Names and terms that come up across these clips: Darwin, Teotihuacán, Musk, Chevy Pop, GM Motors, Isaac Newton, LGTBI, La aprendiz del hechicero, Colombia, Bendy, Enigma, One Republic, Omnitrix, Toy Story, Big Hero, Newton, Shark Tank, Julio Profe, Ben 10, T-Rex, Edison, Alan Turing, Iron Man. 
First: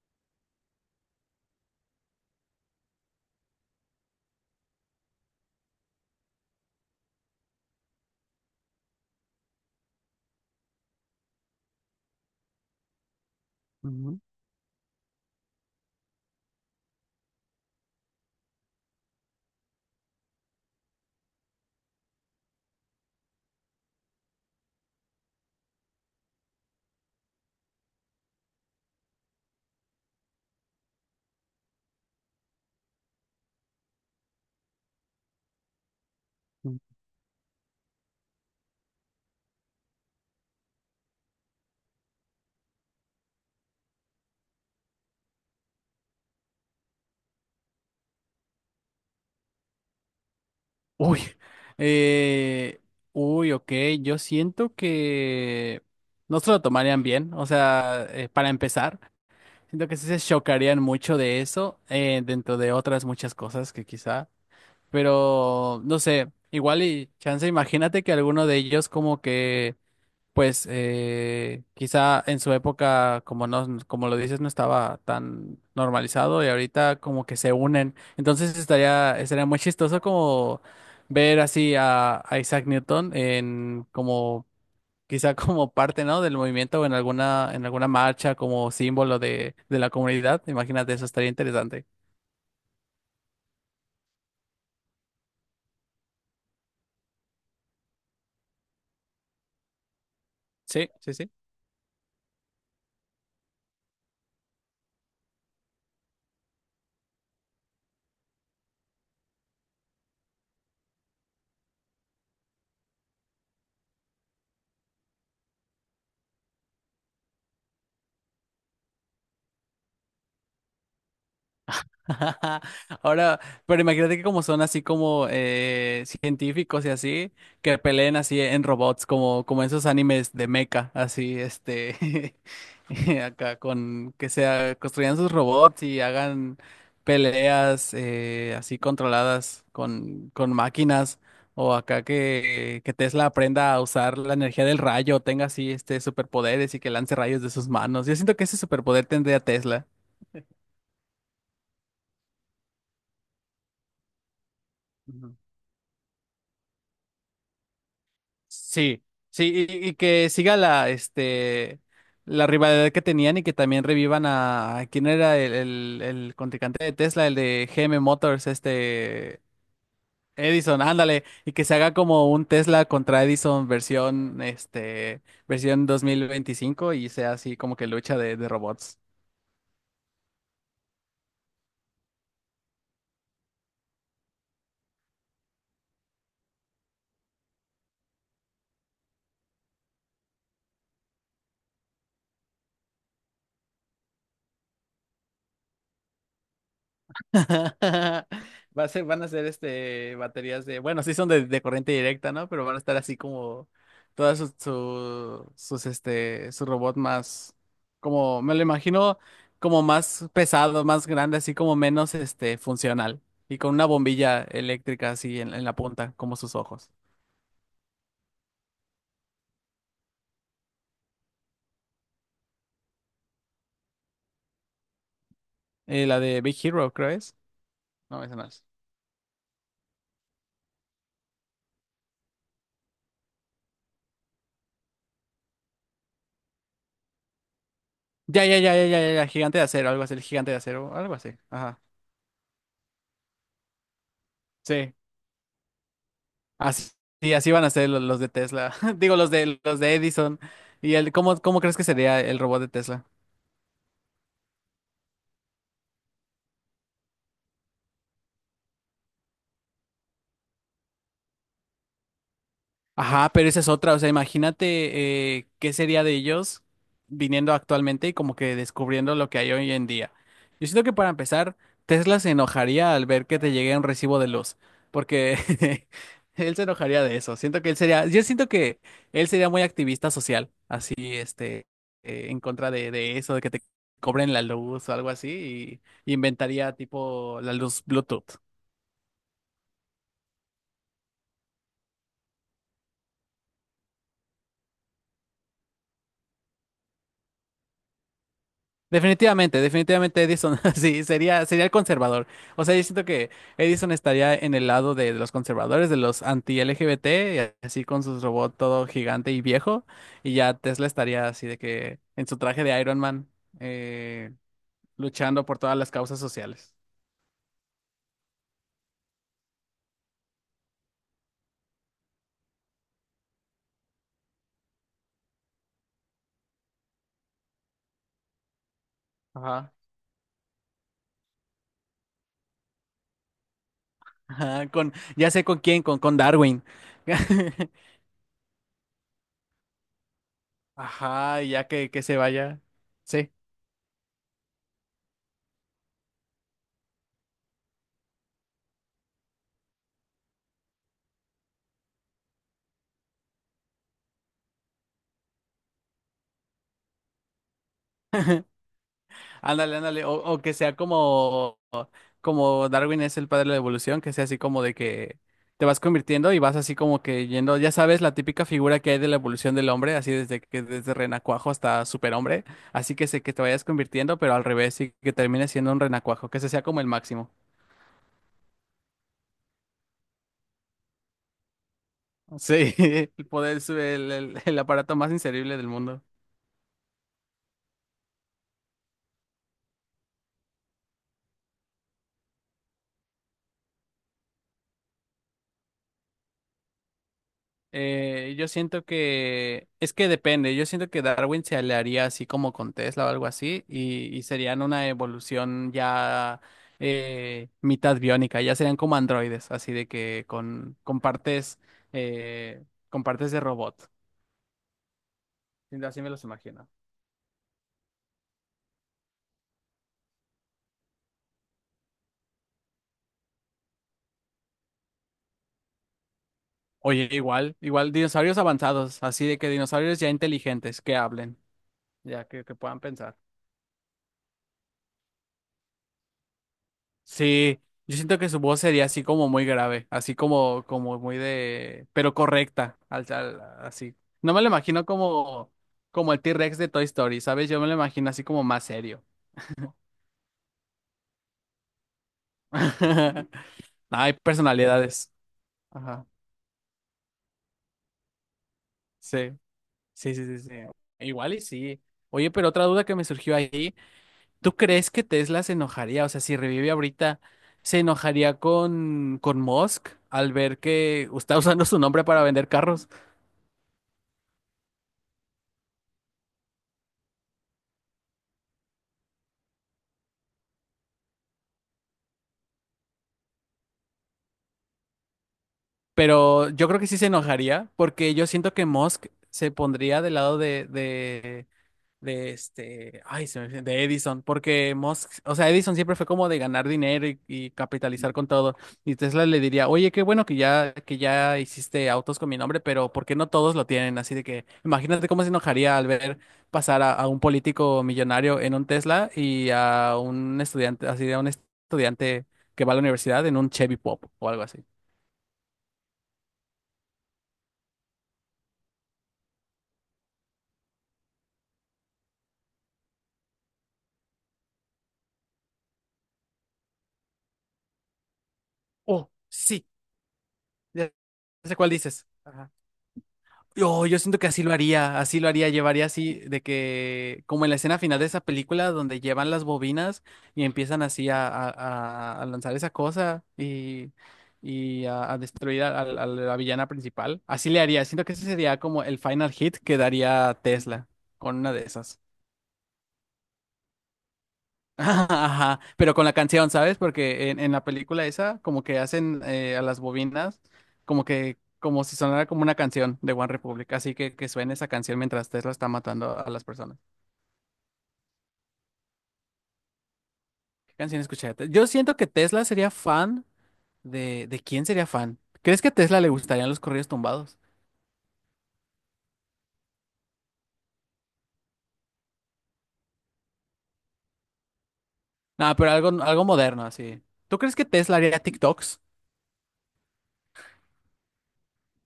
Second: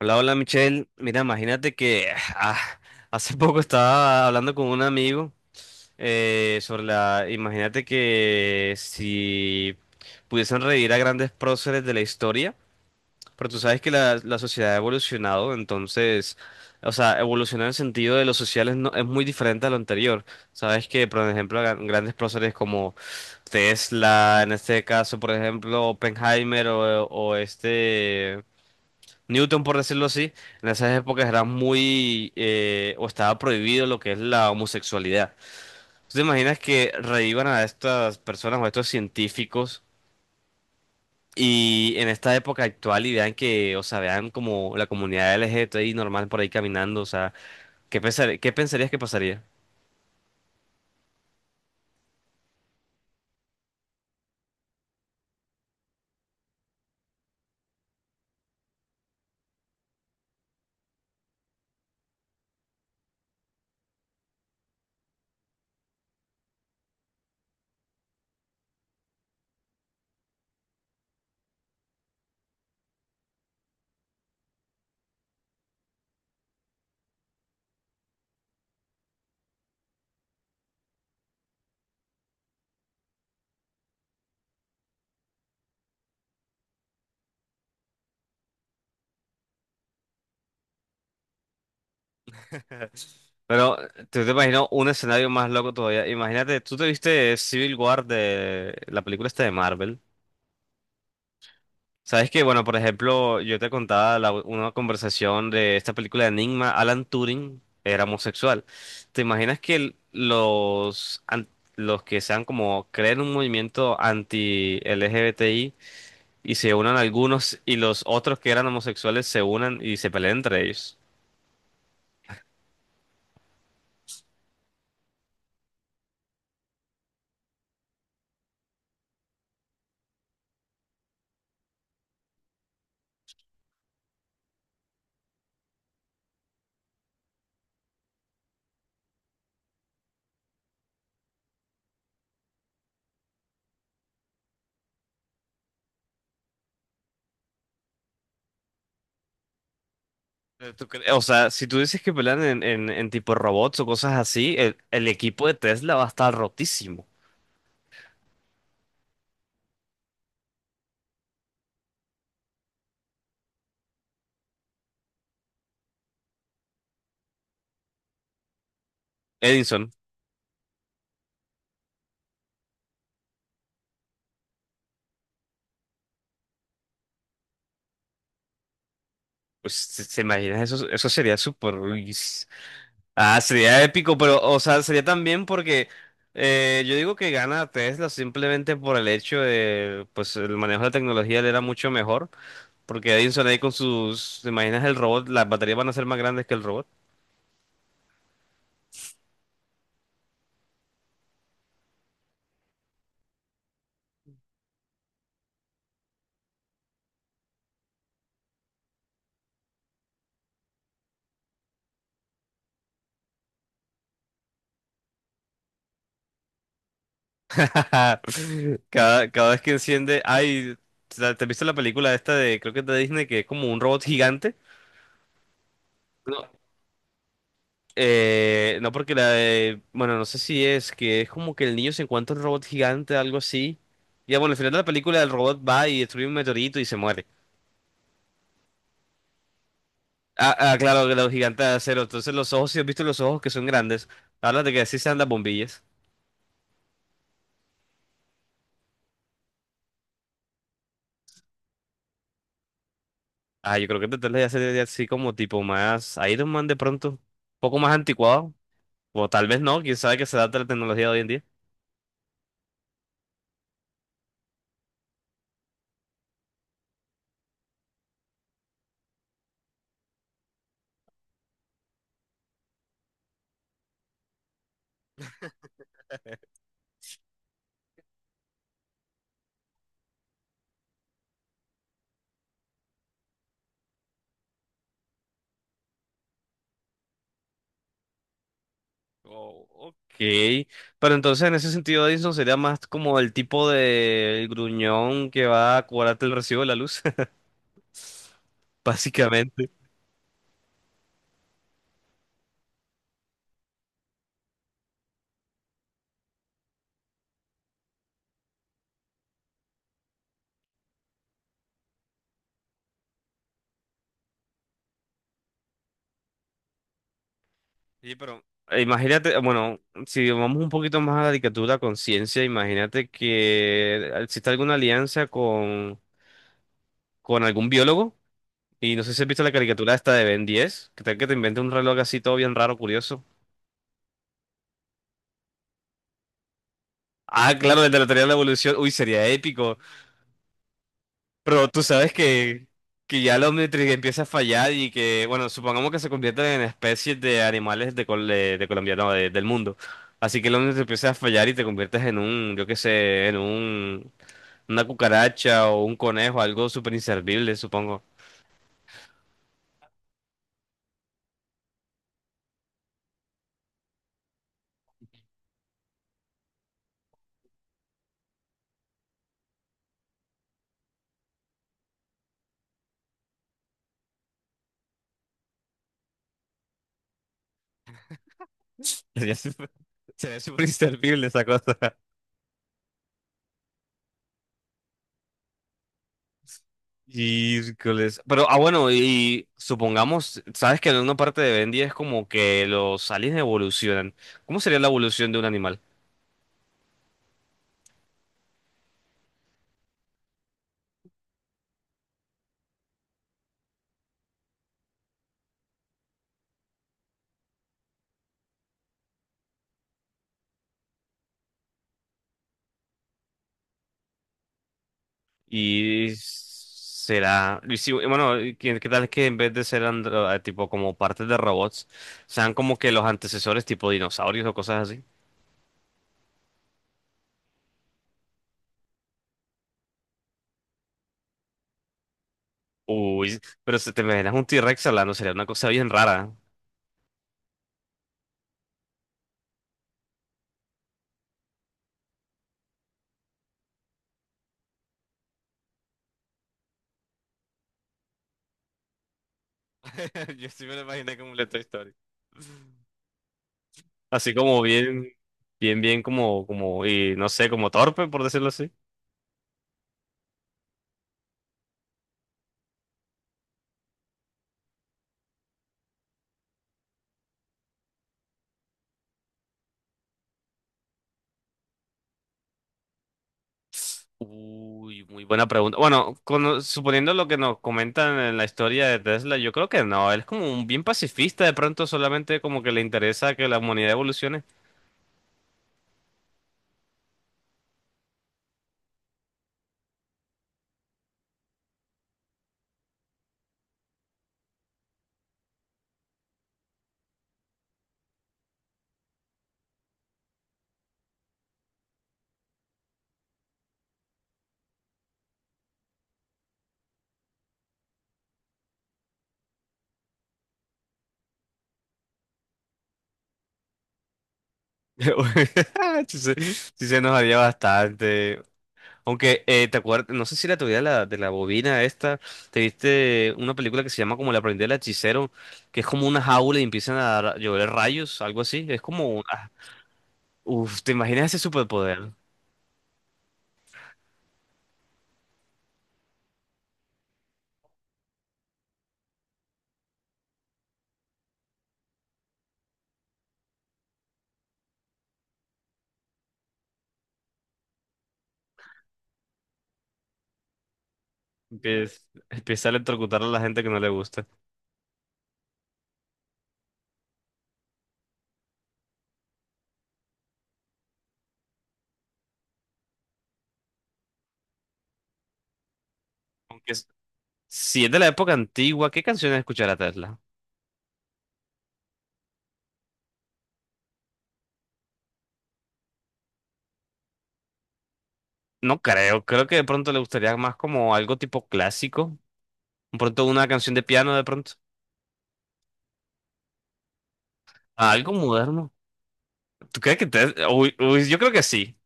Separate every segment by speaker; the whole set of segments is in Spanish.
Speaker 1: Hola, hola Michelle. Mira, imagínate que ah, hace poco estaba hablando con un amigo sobre la... Imagínate que si pudiesen revivir a grandes próceres de la historia, pero tú sabes que
Speaker 2: Ujú,
Speaker 1: la sociedad ha evolucionado, entonces, o sea, evolucionar en el sentido de los sociales no, es muy diferente a lo anterior. Sabes que, por ejemplo, grandes próceres como Tesla, en este caso, por ejemplo, Oppenheimer o este... Newton, por decirlo así, en esas épocas era muy, o estaba prohibido lo que es la homosexualidad. ¿Tú te imaginas
Speaker 2: ujú.
Speaker 1: que revivan a estas personas o a estos científicos y en esta época actual y vean que, o sea, vean como la comunidad LGTBI normal por ahí caminando, o sea, qué pensarías que pasaría?
Speaker 2: Uy, eh, ok, yo siento que no se lo tomarían bien. O sea, para empezar, siento que sí se chocarían mucho de eso, dentro de otras muchas cosas que quizá, pero no sé, igual y chance, imagínate que alguno de ellos como que quizá en su época, como no, como lo dices, no estaba tan normalizado y ahorita como que se unen. Entonces estaría muy chistoso como ver así a Isaac Newton en como quizá como parte, ¿no?, del movimiento o en alguna marcha como símbolo de la comunidad. Imagínate, eso estaría interesante.
Speaker 1: Pero tú te imaginas un escenario más loco todavía. Imagínate, tú te viste Civil War, de la película esta de Marvel.
Speaker 2: Sí, sí, sí.
Speaker 1: Sabes que, bueno, por ejemplo, yo te contaba una conversación de esta película de Enigma, Alan Turing era homosexual. ¿Te imaginas que los que sean como creen un movimiento anti-LGBTI y se unan algunos y los otros que eran homosexuales se unan y se peleen entre ellos?
Speaker 2: Ahora, pero imagínate que como son así como científicos y así, que peleen así en robots, como, como esos animes de mecha, así, este, acá con que sea, construyan sus robots y hagan peleas así controladas con máquinas, o acá que Tesla aprenda a usar la energía del rayo, tenga así este superpoderes y que lance rayos de sus manos. Yo siento que ese superpoder tendría Tesla.
Speaker 1: O sea, si tú dices que pelean en tipo robots o cosas así, el equipo de Tesla va a estar rotísimo.
Speaker 2: Sí, sí, y que siga la, la rivalidad que tenían y que también revivan a quién era el contrincante de Tesla, el de GM Motors, este,
Speaker 1: Edison,
Speaker 2: Edison, ándale, y que se haga como un Tesla contra Edison versión, versión 2025 y sea así como que lucha de robots.
Speaker 1: pues, se imaginas? Eso sería súper... Ah, sería épico, pero, o sea, sería también porque yo digo que gana Tesla simplemente por el hecho de, pues, el manejo de la tecnología le era mucho mejor, porque Edison ahí con sus, ¿te imaginas el robot? Las baterías van a ser más grandes que el robot.
Speaker 2: Va a ser, van a ser este baterías de, bueno, sí son de corriente directa, ¿no? Pero van a estar así como todas sus, su- sus este, su robot más, como, me lo imagino como más pesado, más grande, así como menos este funcional. Y con una bombilla eléctrica así en la punta, como sus ojos.
Speaker 1: Cada, cada vez que enciende, ay, ¿te has visto la película esta de, creo que es de Disney, que es como un robot gigante?
Speaker 2: La de Big Hero, creo es. No, esa no es.
Speaker 1: No porque bueno, no sé si es que es como que el niño se encuentra un robot gigante, algo así. Y bueno, al final de la película el robot va y destruye un meteorito y se muere.
Speaker 2: Ya, ya, ya, ya, ya, ya, ya, gigante de acero, algo así, el gigante
Speaker 1: Ah,
Speaker 2: de
Speaker 1: ah,
Speaker 2: acero,
Speaker 1: claro,
Speaker 2: algo
Speaker 1: que los
Speaker 2: así.
Speaker 1: gigantes de
Speaker 2: Ajá.
Speaker 1: acero. Entonces los ojos, si has visto los ojos que son grandes, hablas de que
Speaker 2: Sí.
Speaker 1: así se andan bombillas.
Speaker 2: Así, sí, así van a ser lo- los de Tesla. Digo, los de Edison. ¿Y el cómo, cómo crees que sería el robot de Tesla?
Speaker 1: Ah, yo creo que tratar de hacer así como tipo más Iron Man, de pronto. Un poco más anticuado. O tal vez no, quién sabe, que se adapta a la tecnología de hoy en día.
Speaker 2: Ajá, pero esa es otra. O sea, imagínate, qué sería de ellos viniendo actualmente y como que descubriendo lo que hay hoy en día. Yo siento que para empezar, Tesla se enojaría al ver que te llegue un recibo de luz, porque él se enojaría de eso. Siento que él sería, yo siento que él sería muy activista social, así, este, en contra de eso, de que te cobren la luz o algo así, y inventaría tipo la luz Bluetooth.
Speaker 1: Oh, ok. Pero entonces en ese sentido Edison sería más como el tipo de gruñón que va a cobrarte el recibo de la luz,
Speaker 2: Definitivamente,
Speaker 1: básicamente.
Speaker 2: definitivamente Edison, sí, sería, sería el conservador. O sea, yo siento que Edison estaría en el lado de los conservadores, de los anti-LGBT, y así con su robot todo gigante y viejo, y ya Tesla estaría así de que en su traje de Iron Man, eh, luchando por todas las causas sociales.
Speaker 1: Sí, pero imagínate, bueno, si vamos un poquito más a la caricatura a conciencia, imagínate que existe alguna alianza con algún biólogo. Y no sé si has visto la
Speaker 2: Ajá.
Speaker 1: caricatura esta de Ben 10, que tal que te invente un reloj así todo bien raro, curioso.
Speaker 2: Ajá, con, ya sé con quién, con Darwin.
Speaker 1: Ah, claro, el de la teoría de la evolución. Uy, sería épico.
Speaker 2: Ajá, y ya
Speaker 1: Pero tú
Speaker 2: que
Speaker 1: sabes
Speaker 2: se vaya.
Speaker 1: que
Speaker 2: Sí.
Speaker 1: ya la Omnitrix empieza a fallar y que, bueno, supongamos que se convierten en especies de animales de, de Colombia, no, del mundo. Así que la Omnitrix empieza a fallar y te conviertes en un, yo qué sé, en un, una cucaracha o un conejo, algo súper inservible, supongo.
Speaker 2: Ándale, ándale, o que sea como, como Darwin es el padre de la evolución, que sea así como de que te vas convirtiendo y vas así como que yendo, ya sabes, la típica figura que hay de la evolución del hombre, así desde que desde renacuajo hasta superhombre, así que sé que te vayas convirtiendo, pero al revés y que termines siendo un renacuajo, que ese sea como el máximo.
Speaker 1: Sería súper sería súper inservible esa cosa.
Speaker 2: Sí, el poder, su- el aparato más inserible del mundo.
Speaker 1: Y, pero, bueno, y supongamos, sabes que en una parte de Bendy es como que los aliens evolucionan. ¿Cómo sería la evolución de un animal?
Speaker 2: Yo siento que es que depende, yo siento que Darwin se aliaría así como con Tesla o algo así y serían una evolución ya mitad biónica, ya serían como androides, así de que eh, con partes de robot. Sí, así me
Speaker 1: Y
Speaker 2: los imagino.
Speaker 1: será, y si- bueno, y ¿qué, qué tal que en vez de ser tipo como partes de robots, sean como que los antecesores tipo dinosaurios o cosas así?
Speaker 2: Oye, igual, igual dinosaurios avanzados, así de que dinosaurios ya inteligentes que hablen, ya que puedan pensar.
Speaker 1: Uy, pero si te imaginas un T-Rex hablando, sería una cosa bien rara.
Speaker 2: Sí, yo siento que su voz sería así como muy grave, así como, como muy de, pero correcta, al, al- así. No me lo imagino como, como el T-Rex de Toy Story, ¿sabes? Yo me lo imagino así como más serio.
Speaker 1: Yo sí me lo imaginé como una Toy Story.
Speaker 2: No, hay
Speaker 1: Así como bien,
Speaker 2: personalidades.
Speaker 1: bien, bien
Speaker 2: Ajá.
Speaker 1: como, como, y no sé, como torpe, por decirlo así.
Speaker 2: Sí, sí, sí, sí, sí. Igual y sí. Oye, pero otra duda que me surgió ahí, ¿tú crees que Tesla se enojaría? O sea, si revive ahorita, ¿se enojaría con Musk al ver que está usando su nombre para vender carros?
Speaker 1: Uy, muy buena pregunta. Bueno, suponiendo lo que nos comentan en la historia de Tesla, yo creo que no. Él es como un bien pacifista, de pronto solamente como que le interesa que la humanidad evolucione.
Speaker 2: Pero yo creo que sí se enojaría, porque yo siento que Musk se pondría del lado de este, ay, se me fue- de Edison, porque Musk, o sea, Edison siempre fue como de ganar dinero y capitalizar con todo. Y Tesla le diría, oye, qué bueno que ya hiciste autos con mi nombre, pero ¿por qué no todos lo tienen? Así de que imagínate cómo se enojaría al ver pasar a un político millonario en un Tesla y a un estudiante, así de un estudiante que va a la universidad en un Chevy Pop o algo así.
Speaker 1: Sí, se sí se enojaría bastante. Aunque, ¿te acuerdas? No sé si la teoría de de la bobina esta, te viste una película que se llama como La aprendiz del hechicero, que es como una jaula y empiezan a llover rayos, algo así. Es como
Speaker 2: Oh,
Speaker 1: una...
Speaker 2: sí.
Speaker 1: Uf, ¿te imaginas ese
Speaker 2: No sé cuál dices.
Speaker 1: superpoder?
Speaker 2: Ajá. Yo siento que así lo haría, llevaría así, de que, como en la escena final de esa película, donde llevan las bobinas y empiezan así a lanzar esa cosa y a- destruir a la villana principal. Así le haría, siento que ese sería como el final hit que daría Tesla con una de
Speaker 1: Empieza,
Speaker 2: esas.
Speaker 1: empieza a electrocutar a la gente que no le gusta.
Speaker 2: Ajá, ajá, pero con la canción, ¿sabes? Porque en la película esa, como que hacen a las bobinas, como que, como si sonara como una canción de One Republic, así que suene esa canción mientras Tesla está matando a las
Speaker 1: Aunque
Speaker 2: personas.
Speaker 1: es- si es de la época antigua, ¿qué canciones escuchará Tesla?
Speaker 2: ¿Qué canción escuché? Yo siento que Tesla sería fan ¿de quién sería fan? ¿Crees que a Tesla le gustarían los corridos tumbados?
Speaker 1: No creo, creo que de pronto le gustaría más como algo tipo clásico, de pronto una canción de piano de pronto.
Speaker 2: No, pero algo, algo moderno, así. ¿Tú crees que
Speaker 1: Ah,
Speaker 2: Tesla
Speaker 1: algo
Speaker 2: haría
Speaker 1: moderno.
Speaker 2: TikToks?
Speaker 1: ¿Tú crees que Tesla? Uy, uy, yo creo que sí,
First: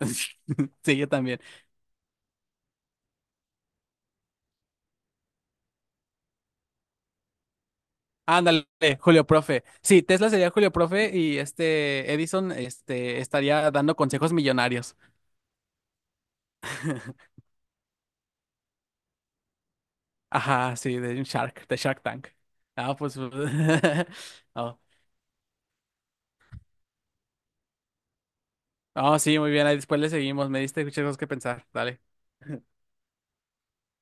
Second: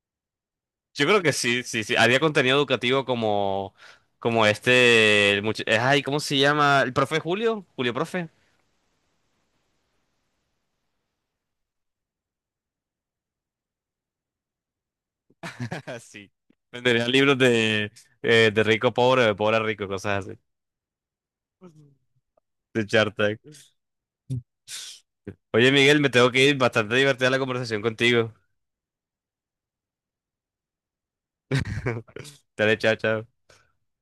Speaker 2: Sí,
Speaker 1: yo
Speaker 2: yo
Speaker 1: creo que
Speaker 2: también.
Speaker 1: sí, sí, sí, haría contenido educativo como, como este, ay, ¿cómo se llama? ¿El profe Julio? Julio Profe.
Speaker 2: Ándale, Julio Profe. Sí, Tesla sería Julio Profe y este Edison este, estaría dando consejos millonarios.
Speaker 1: Sí, vendería libros de rico a pobre, de pobre a rico, cosas así.
Speaker 2: Ajá, sí, de un Shark, de Shark Tank.
Speaker 1: De
Speaker 2: Ah,
Speaker 1: Shark
Speaker 2: pues.
Speaker 1: Tank.
Speaker 2: Oh.
Speaker 1: Oye, Miguel, me tengo que ir, bastante divertida la conversación contigo.
Speaker 2: Oh, sí, muy bien. Ahí después le seguimos. Me diste muchas cosas que pensar. Dale.
Speaker 1: Dale, chao, chao.